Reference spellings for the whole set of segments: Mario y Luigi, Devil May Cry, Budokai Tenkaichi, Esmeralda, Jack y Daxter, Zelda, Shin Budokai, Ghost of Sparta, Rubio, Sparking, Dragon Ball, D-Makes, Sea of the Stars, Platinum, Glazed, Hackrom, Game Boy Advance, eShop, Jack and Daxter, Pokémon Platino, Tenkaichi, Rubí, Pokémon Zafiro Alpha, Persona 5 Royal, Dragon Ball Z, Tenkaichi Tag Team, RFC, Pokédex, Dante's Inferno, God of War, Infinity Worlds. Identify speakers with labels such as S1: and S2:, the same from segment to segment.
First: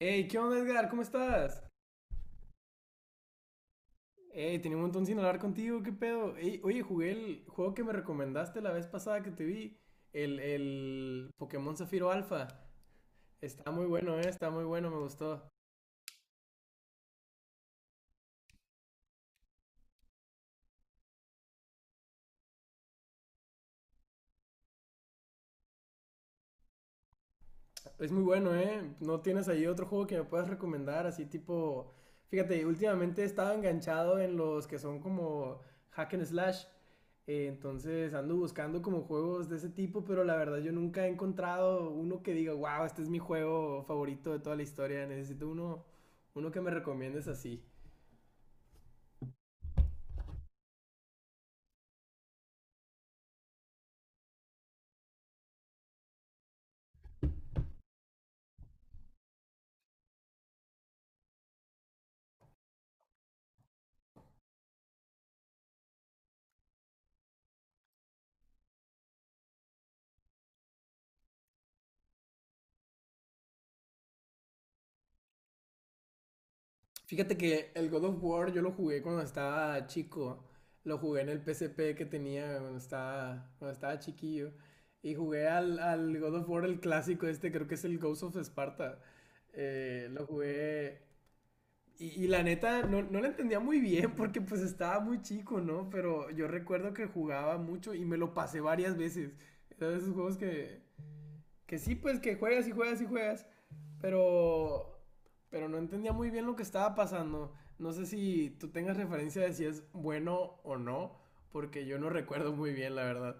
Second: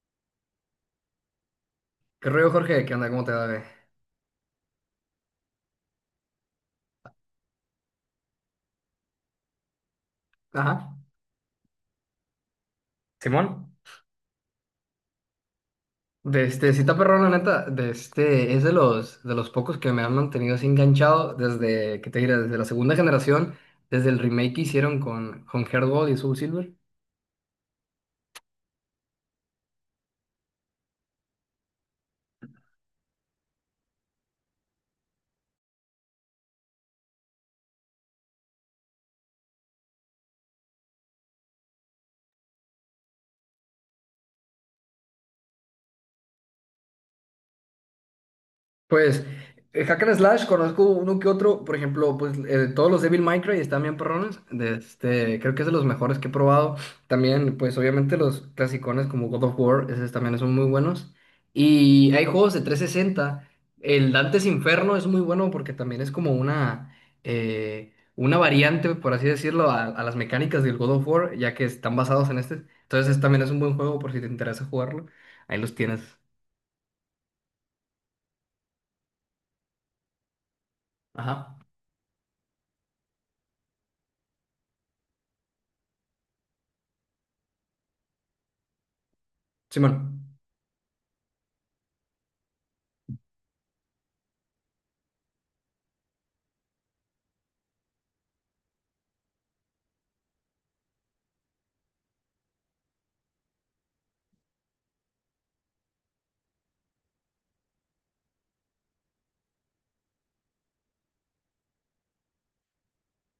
S1: Hey, ¿qué onda, Edgar? ¿Cómo estás?
S2: ¿Qué rollo, Jorge? ¿Qué onda? ¿Cómo te va, güey?
S1: Hey, tenía un montón sin hablar contigo, ¿qué pedo? Ey, oye, jugué el juego que me recomendaste la vez pasada que te vi, el,
S2: Ajá.
S1: el Pokémon Zafiro Alpha.
S2: Simón,
S1: Está muy bueno, me gustó.
S2: de este, sí está perrón, la neta, de este, es de los pocos que me han mantenido así enganchado desde, ¿qué te diré? Desde la segunda generación, desde el remake que hicieron con Heart Gold y Soul Silver.
S1: Es muy bueno, ¿eh? ¿No tienes ahí otro juego que me puedas recomendar? Así tipo. Fíjate, últimamente he estado enganchado en los que son como hack and slash. Entonces ando buscando como juegos de ese tipo, pero la verdad yo nunca he encontrado uno que diga, wow, este es mi juego favorito de toda la historia. Necesito uno que me recomiendes así.
S2: Pues, Hack and Slash, conozco uno que otro. Por ejemplo, pues todos los Devil May Cry están bien perrones, de este, creo que es de los mejores que he probado. También, pues obviamente los clasicones como God of War, esos también son muy buenos, y hay juegos de 360. El Dante's Inferno es muy bueno porque también es como una variante, por así decirlo, a las mecánicas del God of War, ya que están basados en este. Entonces también es un buen juego por si te interesa jugarlo, ahí los tienes.
S1: Fíjate que el God of War yo lo jugué cuando estaba chico. Lo jugué en el P
S2: Ajá.
S1: S P que tenía cuando cuando estaba chiquillo. Y jugué al God of War, el clásico este, creo que es el Ghost of Sparta.
S2: Simón.
S1: Lo jugué. Y la neta, no, no lo entendía muy bien porque pues estaba muy chico, ¿no? Pero yo recuerdo que jugaba mucho y me lo pasé varias veces. Era de esos juegos que sí, pues que juegas y juegas y juegas. Pero. Pero no entendía muy bien lo que estaba pasando. No sé si tú tengas referencia de si es bueno o no. Porque yo no recuerdo muy bien, la verdad.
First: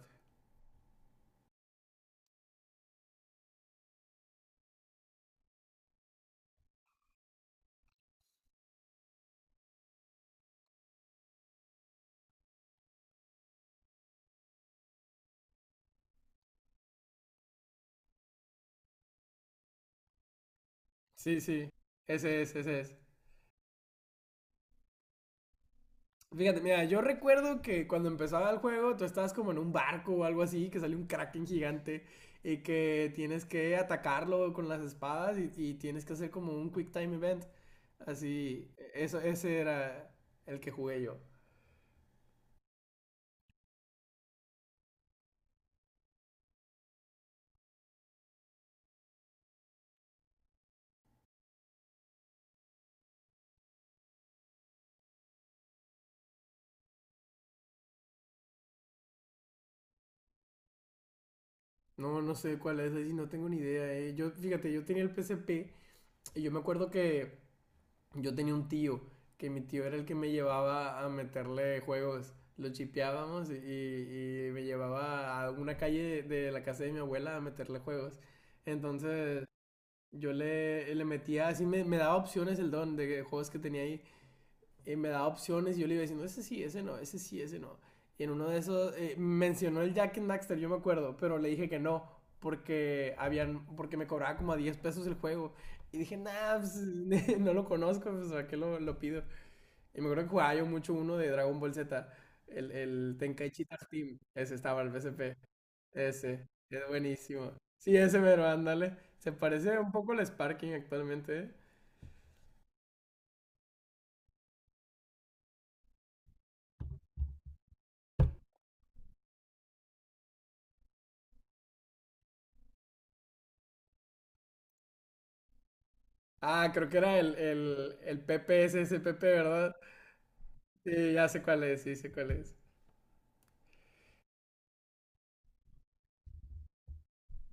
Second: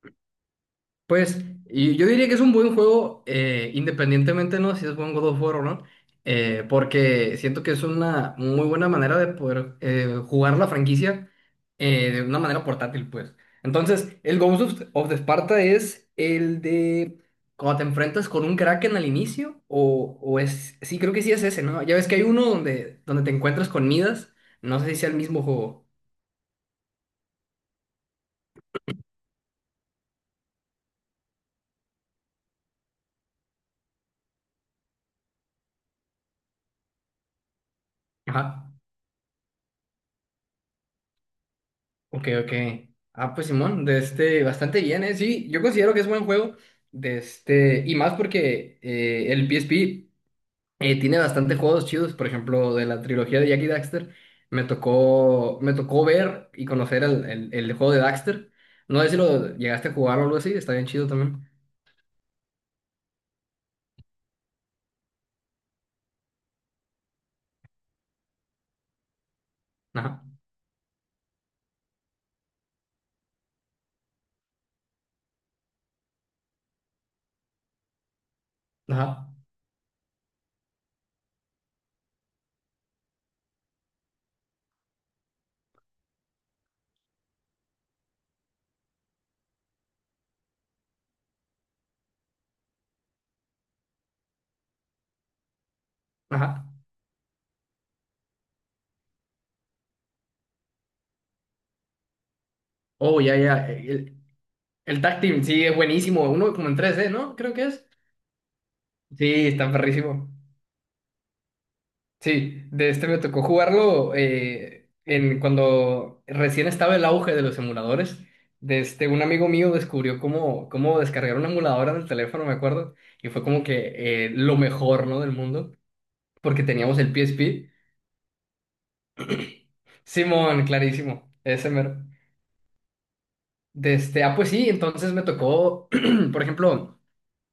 S2: Pues y yo diría que es un buen juego, independientemente, ¿no? Si es buen God of War o no, porque siento que es una muy buena manera de poder jugar la franquicia de una manera portátil, pues. Entonces, el Ghost of, of the Sparta es el de cuando te enfrentas con un Kraken al inicio, o es, sí, creo que sí
S1: Sí,
S2: es ese,
S1: sí.
S2: ¿no? Ya ves que hay
S1: Ese
S2: uno
S1: es, ese es.
S2: donde, donde te encuentras con Midas, no sé si sea el mismo juego.
S1: Fíjate, mira, yo recuerdo que cuando empezaba el juego, tú estabas como en un barco o algo así, que sale un kraken gigante y que tienes que atacarlo con las espadas y tienes que hacer como un quick time event. Así,
S2: Ajá.
S1: ese era el que jugué yo.
S2: Ok, ok. Ah, pues Simón, de este, bastante bien, ¿eh? Sí, yo considero que es buen juego. De este, y más porque el PSP tiene bastante juegos chidos. Por ejemplo, de la trilogía de Jack y Daxter, me tocó ver y conocer el, el juego de Daxter. No sé si lo llegaste a jugar o algo así, está bien chido también.
S1: No, no sé cuál es, ahí no tengo ni idea, eh. Yo, fíjate, yo tenía el P S P y yo me acuerdo que yo tenía un tío, que mi tío era el que
S2: Ajá,
S1: me llevaba a meterle juegos. Lo chipeábamos y me llevaba a una calle de la casa de mi abuela a meterle juegos.
S2: ajá,
S1: Entonces, yo le metía así, me daba opciones el don de juegos que tenía ahí, me daba opciones y yo le iba diciendo, ese sí, ese no, ese sí, ese no. Y en uno de esos, mencionó el Jack and Daxter, yo me acuerdo, pero le dije que no, porque me cobraba como a 10 pesos el juego. Y dije, nah,
S2: ajá.
S1: pues, no lo conozco, pues, ¿a qué lo pido? Y me acuerdo que jugaba yo mucho uno de Dragon Ball Z, el
S2: Oh, ya,
S1: Tenkaichi
S2: ya.
S1: Tag Team, ese estaba, el
S2: El Tag
S1: PSP,
S2: Team, sí, es buenísimo.
S1: ese,
S2: Uno como en
S1: es
S2: 3D, ¿no?
S1: buenísimo.
S2: Creo que es.
S1: Sí, ese mero, ándale. Se
S2: Sí, está
S1: parece un poco al
S2: perrísimo.
S1: Sparking actualmente, ¿eh?
S2: Sí, de este me tocó jugarlo en cuando recién estaba el auge de los emuladores. De este, un amigo mío descubrió cómo descargar una emuladora del teléfono, me acuerdo, y fue como que lo mejor, ¿no?, del mundo, porque
S1: Ah, creo que
S2: teníamos el
S1: era el,
S2: PSP.
S1: el, el PPSSPP, ¿verdad?
S2: Simón,
S1: Sí, ya
S2: clarísimo,
S1: sé cuál
S2: ese
S1: es,
S2: mero.
S1: sí, sé cuál es.
S2: De este, ah, pues sí, entonces me tocó, por ejemplo.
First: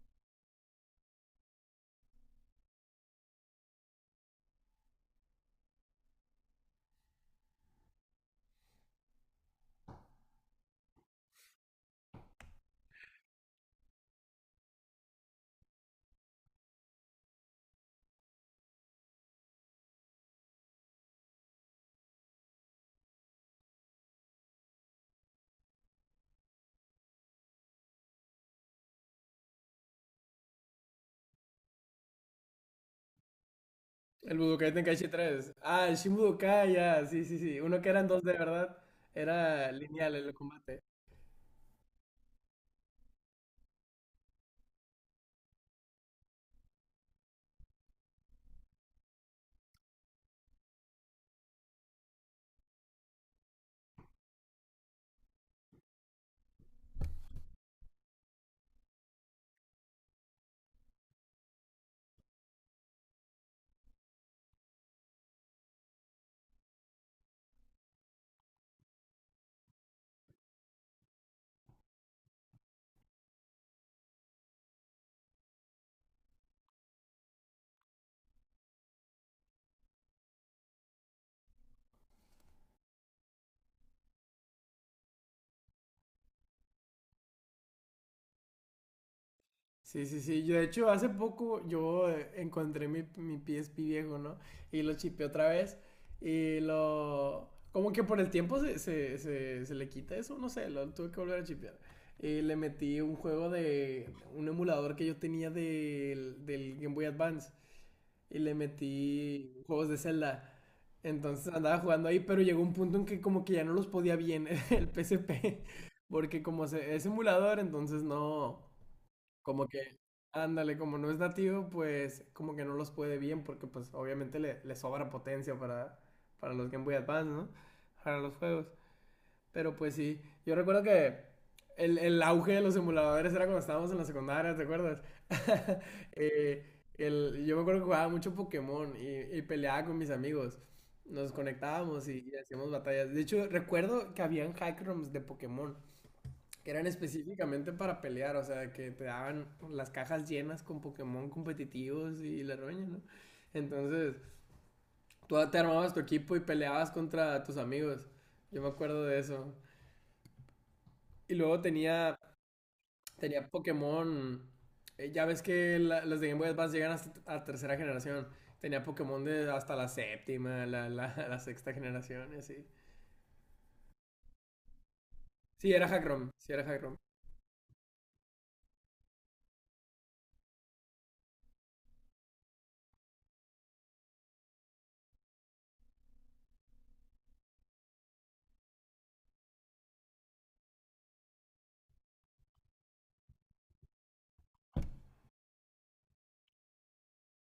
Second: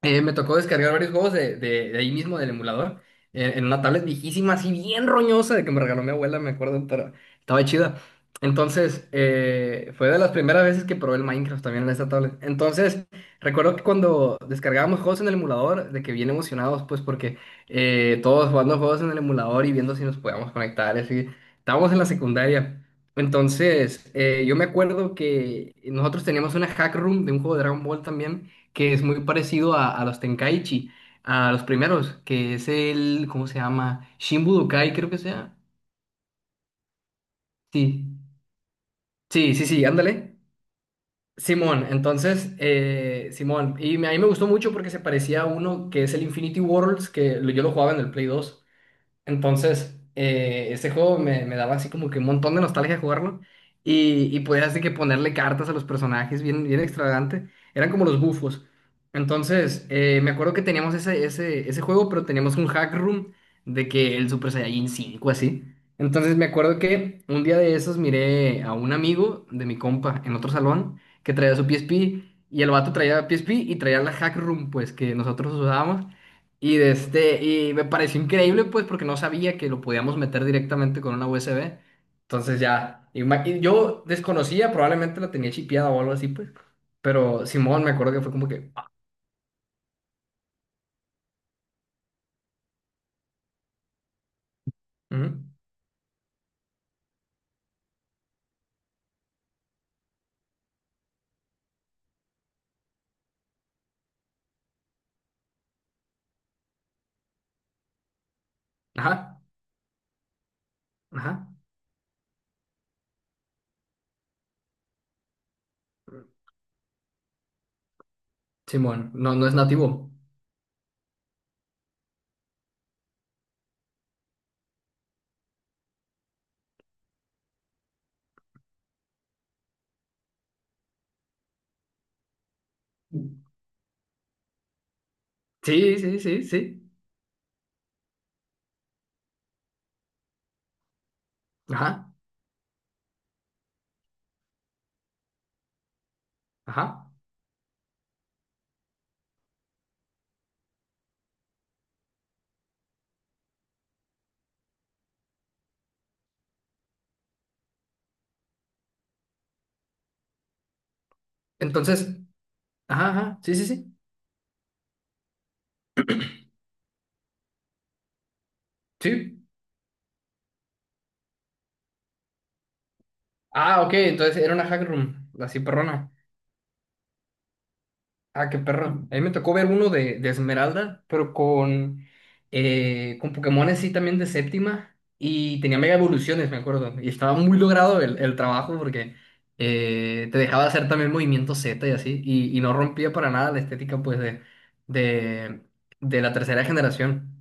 S2: Me tocó descargar varios juegos de, de ahí mismo, del emulador, en una tablet viejísima, así bien roñosa, de que me regaló mi abuela, me acuerdo, pero estaba chida. Entonces, fue de las primeras veces que probé el Minecraft también en esta tablet. Entonces, recuerdo que cuando descargábamos juegos en el emulador, de que bien emocionados, pues porque todos jugando juegos en el emulador y viendo si nos podíamos conectar, así. Estábamos en la secundaria. Entonces, yo me acuerdo que nosotros teníamos una hack room de un juego de Dragon Ball también, que es muy parecido a los Tenkaichi, a los primeros, que es el, ¿cómo se llama?
S1: El
S2: Shin
S1: Budokai
S2: Budokai,
S1: Tenkaichi
S2: creo que
S1: tres
S2: sea.
S1: Ah, el Shin Budokai, ya, sí, sí, sí. Uno que eran
S2: Sí,
S1: dos de verdad,
S2: sí, sí,
S1: era
S2: sí,
S1: lineal el
S2: ándale.
S1: combate.
S2: Simón, entonces, Simón, y me- a mí me gustó mucho porque se parecía a uno que es el Infinity Worlds, que lo- yo lo jugaba en el Play 2. Entonces, ese juego me, me daba así como que un montón de nostalgia jugarlo. Y podías así que ponerle cartas a los personajes, bien, bien extravagante. Eran como los bufos. Entonces, me acuerdo que teníamos ese, ese juego, pero teníamos un hack room de que el Super Saiyajin 5 así. Entonces, me acuerdo que un día de esos miré a un amigo de mi compa en otro salón que traía su PSP. Y el vato traía PSP y traía la hack room, pues, que nosotros usábamos. Y de este, y me pareció increíble, pues, porque no sabía que lo podíamos meter directamente con una USB. Entonces ya, y ma- y yo desconocía, probablemente la tenía chipeada o algo así, pues. Pero Simón, me acuerdo que fue como que, ah,
S1: Sí, sí, sí. Yo, de hecho, hace poco yo, encontré mi PSP viejo, ¿no? Y lo chipé
S2: ujú,
S1: otra vez. Como que por el tiempo se le quita eso, no sé, lo tuve que volver a chipear. Y le metí un emulador que yo tenía del Game Boy Advance. Y le
S2: ajá,
S1: metí juegos de Zelda.
S2: ajá,
S1: Entonces andaba jugando ahí, pero llegó un punto en que como que ya no los podía bien el P S P porque como es emulador, entonces no,
S2: Simón, no, no es
S1: como que,
S2: nativo.
S1: ándale, como no es nativo, pues como que no los puede bien, porque pues obviamente le sobra potencia para los Game Boy Advance, ¿no? Para los juegos. Pero pues sí, yo recuerdo que el auge de los emuladores era cuando estábamos en la secundaria, ¿te acuerdas?
S2: Sí, sí, sí,
S1: Eh,
S2: sí,
S1: yo me acuerdo que jugaba mucho Pokémon y peleaba con mis amigos. Nos conectábamos
S2: ajá,
S1: y hacíamos batallas. De hecho, recuerdo que habían hack rooms de Pokémon que eran
S2: ajá.
S1: específicamente para pelear, o sea, que te daban las cajas llenas con Pokémon competitivos y la roña, ¿no? Entonces, tú te armabas tu equipo y peleabas contra tus amigos. Yo me acuerdo de eso. Y luego
S2: Entonces,
S1: tenía,
S2: ajá, ajá,
S1: tenía
S2: sí, sí, sí,
S1: Pokémon. Ya ves que las de Game Boy Advance llegan hasta a tercera generación. Tenía Pokémon
S2: sí.
S1: de hasta la séptima, la sexta generación y así.
S2: Ah, ok, entonces era una hack room, así
S1: Sí, era
S2: perrona.
S1: Hackrom. Sí, era Hackrom.
S2: Ah, qué perro. A mí me tocó ver uno de Esmeralda, pero con Pokémon así también de séptima. Y tenía mega evoluciones, me acuerdo. Y estaba muy logrado el trabajo porque te dejaba hacer también movimiento Z y así. Y no rompía para nada la estética pues de, de la tercera generación.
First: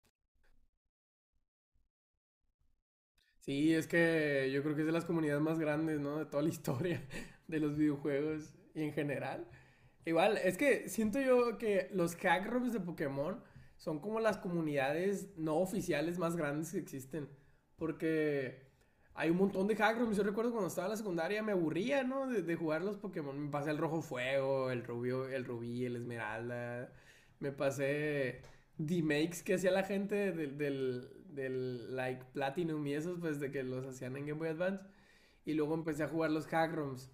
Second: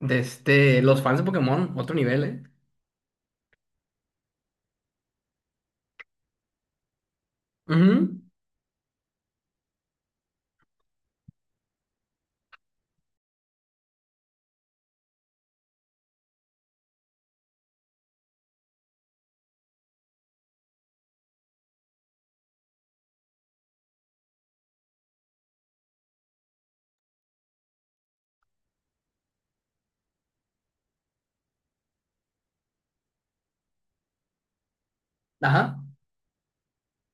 S2: De este, los fans de Pokémon, otro nivel, ¿eh?
S1: Sí, es que yo creo que es de las comunidades más grandes, ¿no? De toda la historia de los
S2: Ujú.
S1: videojuegos y en general. Igual, es que siento yo que los hack rooms de Pokémon son como las comunidades no oficiales más grandes que existen. Porque hay un montón de hack rooms. Yo recuerdo cuando estaba en la secundaria me aburría, ¿no? De jugar los Pokémon. Me pasé el Rojo Fuego, el Rubio, el Rubí, el Esmeralda. Me pasé D-Makes que hacía la gente del like Platinum y esos, pues de que los hacían en Game Boy Advance. Y luego
S2: Ajá.
S1: empecé a jugar los hack ROMs.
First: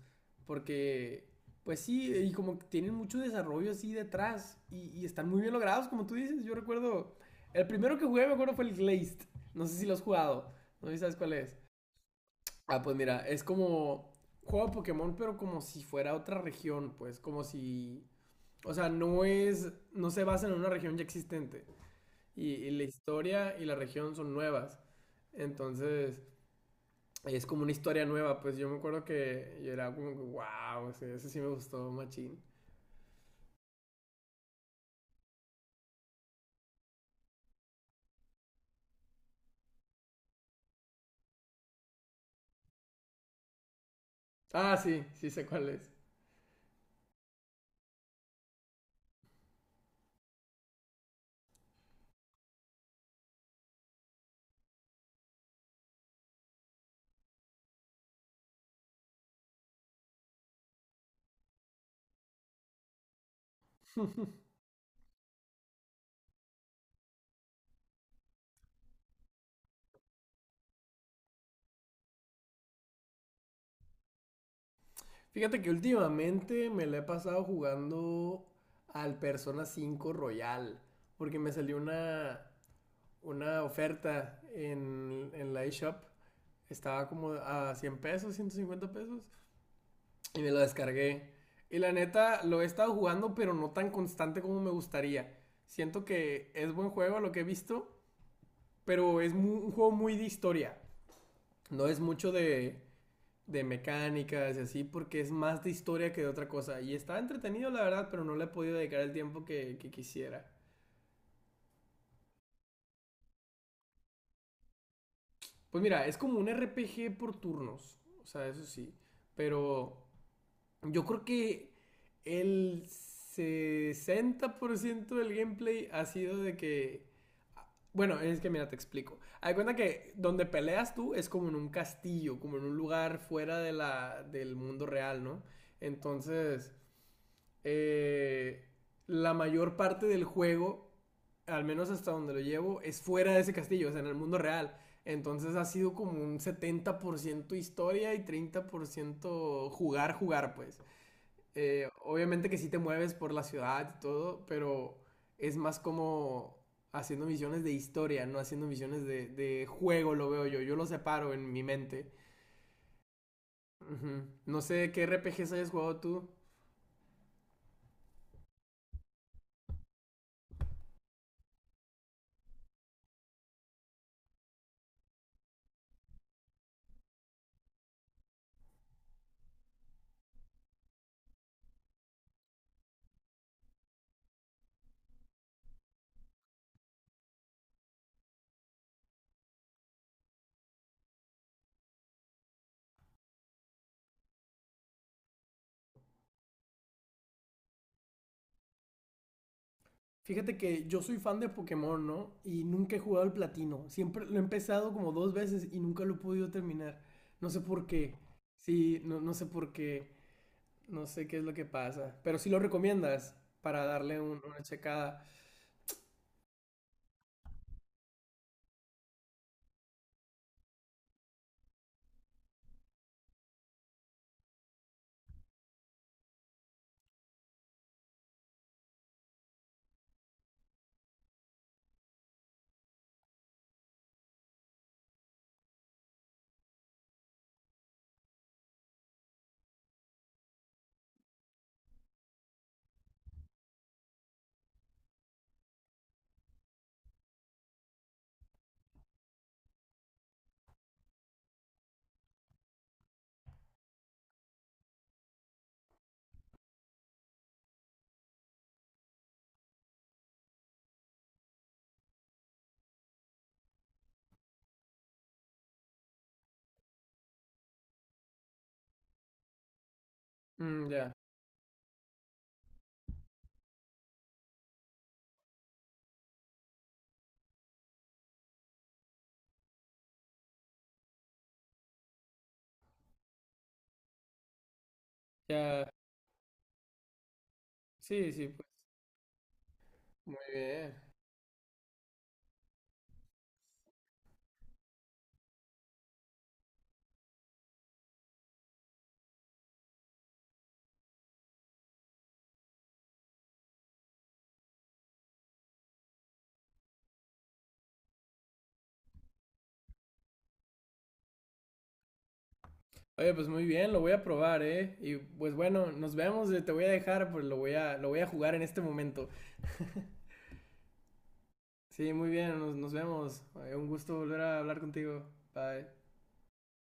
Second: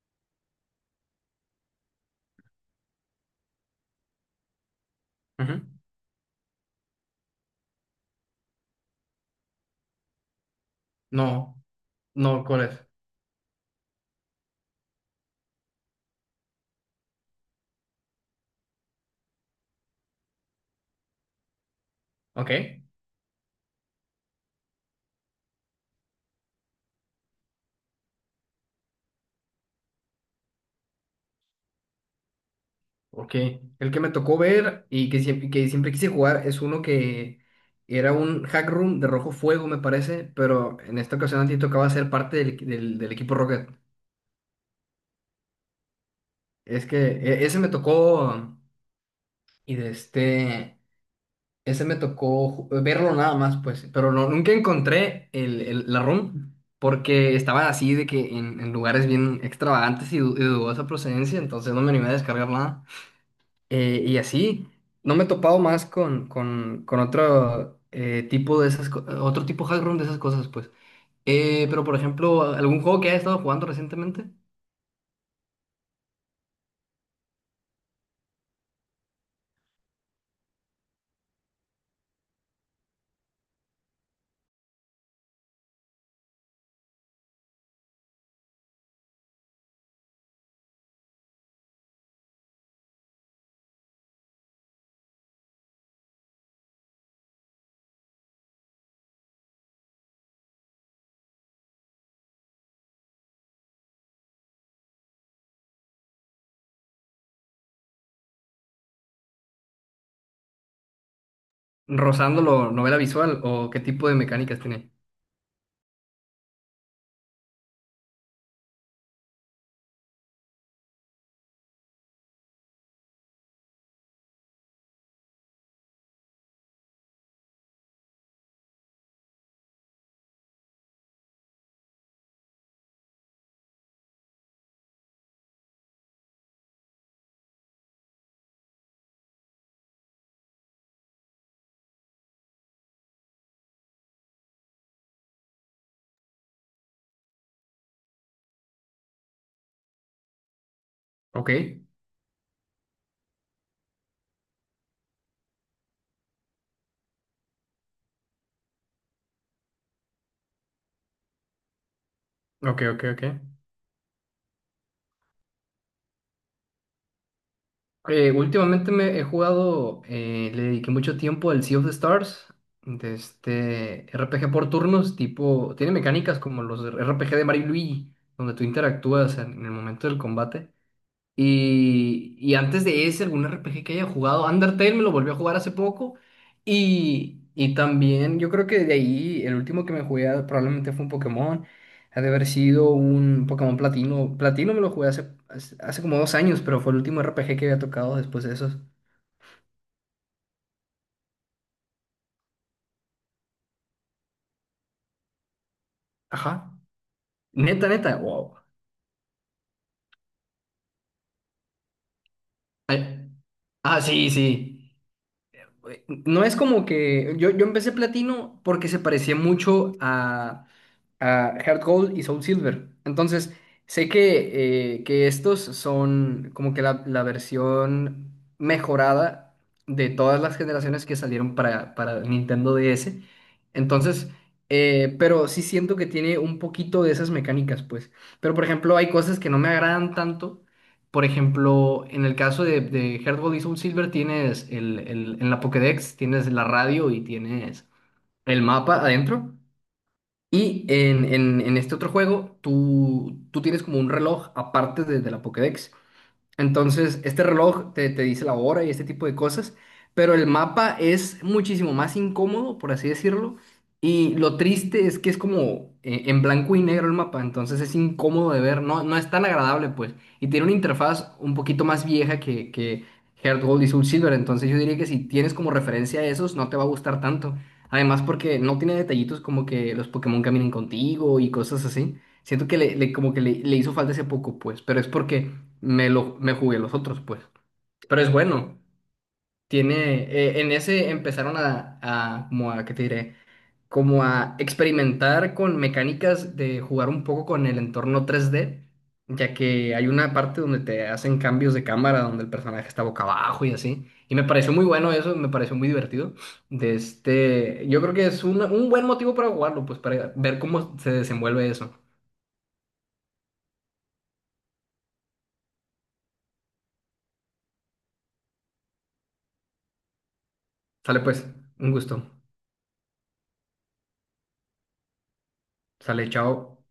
S1: Porque, pues sí, y como que tienen mucho desarrollo así detrás. Y están muy bien
S2: Ujú.
S1: logrados, como tú dices. Yo recuerdo. El primero que jugué, me acuerdo, fue el Glazed. No sé si lo has jugado. No sé si sabes cuál es.
S2: No, no, ¿cuál es?
S1: Ah, pues mira, es como. Juego de Pokémon, pero como si fuera otra región, pues. Como si. O sea, no es. No se basa en una región ya existente.
S2: Ok.
S1: Y la historia y la región son nuevas. Entonces es como una historia nueva, pues yo me acuerdo que yo era como, wow, ese sí me gustó, machín.
S2: Ok, el que me tocó ver y que siempre quise jugar es uno que era un hack room de rojo fuego, me parece, pero en esta ocasión a ti tocaba ser parte del, del equipo Rocket.
S1: Ah, sí, sí sé cuál es.
S2: Es que e- ese me tocó y de este, ese me tocó ju- verlo nada más, pues, pero no, nunca encontré el, la room porque estaba así de que en lugares bien extravagantes y, du- y dudosa procedencia, entonces no me animé a descargar nada. Y así, no me he topado más con otro tipo de esas, co- otro tipo hack room de esas cosas, pues. Pero, por ejemplo, ¿algún juego que hayas estado jugando recientemente?
S1: Fíjate que últimamente me la he pasado jugando al Persona 5 Royal, porque me salió una oferta en la eShop. Estaba como a 100 pesos, 150 pesos, y me lo descargué. Y la neta, lo he estado jugando, pero no tan constante como me gustaría. Siento que es buen juego lo que he visto. Pero es un juego muy de historia. No es mucho de mecánicas y así, porque es más de historia que de otra cosa. Y está entretenido, la verdad, pero no le he podido dedicar el tiempo que quisiera.
S2: ¿Rozándolo, novela visual o qué tipo de mecánicas tiene?
S1: Pues mira, es como un RPG por turnos. O sea, eso sí. Pero yo creo que el 60% del gameplay ha sido. De que Bueno, es que mira, te explico. Hay cuenta que donde peleas tú es como en un castillo, como en un lugar fuera de del mundo real, ¿no? Entonces, eh, la mayor parte del juego, al menos hasta donde lo llevo, es fuera de ese castillo, o sea, en el mundo real. Entonces ha sido como un 70% historia y 30% jugar, jugar, pues.
S2: Ok,
S1: Obviamente que sí te mueves por la ciudad y todo, pero es más como haciendo misiones de historia, no haciendo misiones de juego, lo veo yo. Yo lo separo en mi mente.
S2: ok, ok, ok.
S1: Ujú. No sé qué RPGs hayas jugado tú.
S2: Últimamente me he jugado, le dediqué mucho tiempo al Sea of the Stars, de este RPG por turnos, tipo, tiene mecánicas como los RPG de Mario y Luigi, donde tú interactúas en el momento del combate. Y antes de ese, algún RPG que haya jugado, Undertale me lo volvió a jugar hace poco. Y también yo creo que de ahí el último que me jugué ah, probablemente fue un Pokémon. Ha de haber sido un Pokémon Platino. Platino me lo jugué hace, hace, hace como 2 años, pero fue el último RPG que había tocado después de esos.
S1: Fíjate que yo soy fan de Pokémon, ¿no? Y nunca he jugado al platino. Siempre lo he empezado como dos veces y nunca lo he podido
S2: Ajá.
S1: terminar. No sé por
S2: Neta, neta.
S1: qué.
S2: Wow.
S1: Sí, no, no sé por qué. No sé qué es lo que pasa. Pero sí lo
S2: Ay,
S1: recomiendas para
S2: ah,
S1: darle
S2: sí,
S1: una
S2: sí.
S1: checada.
S2: No es como que yo empecé platino porque se parecía mucho a Heart Gold y Soul Silver. Entonces, sé que estos son como que la versión mejorada de todas las generaciones que salieron para Nintendo DS. Entonces, pero sí siento que tiene un poquito de esas mecánicas, pues. Pero, por ejemplo, hay cosas que no me agradan tanto, por ejemplo, en el caso de Heart Gold y Soul Silver, tienes el, en la Pokédex, tienes la radio y tienes el mapa adentro. Y en, en este otro juego, tú tienes como un reloj aparte de la Pokédex. Entonces, este reloj te, te dice la hora y este tipo de cosas, pero el mapa es muchísimo más incómodo, por así decirlo, y lo triste es que es como en blanco y negro el mapa, entonces es incómodo de ver, no, no es tan agradable, pues, y tiene una
S1: Mm, ya.
S2: interfaz un poquito más vieja que Heart Gold y Soul Silver, entonces yo diría que si tienes como referencia a esos, no te va a gustar tanto, además porque no tiene detallitos como que los Pokémon caminen contigo y cosas así. Siento que le, como que le hizo falta ese poco, pues, pero es porque
S1: Ya.
S2: me lo me jugué los otros, pues. Pero es
S1: Sí, sí, pues
S2: bueno. Tiene,
S1: muy
S2: en
S1: bien.
S2: ese empezaron a, como a, ¿qué te diré? Como a experimentar con mecánicas de jugar un poco con el entorno 3D, ya que hay una parte donde te hacen cambios de cámara, donde el personaje está boca abajo y así. Y me pareció muy bueno eso, me pareció muy divertido. De este, yo creo que es un buen motivo para jugarlo, pues para ver cómo se desenvuelve eso.
S1: Oye, pues muy bien, lo voy a probar, ¿eh? Y pues bueno, nos vemos, te voy a dejar, pues lo voy a jugar en este momento.
S2: Sale pues, un
S1: Sí,
S2: gusto.
S1: muy bien, nos vemos. Un gusto volver a hablar contigo. Bye.
S2: Sale, chao.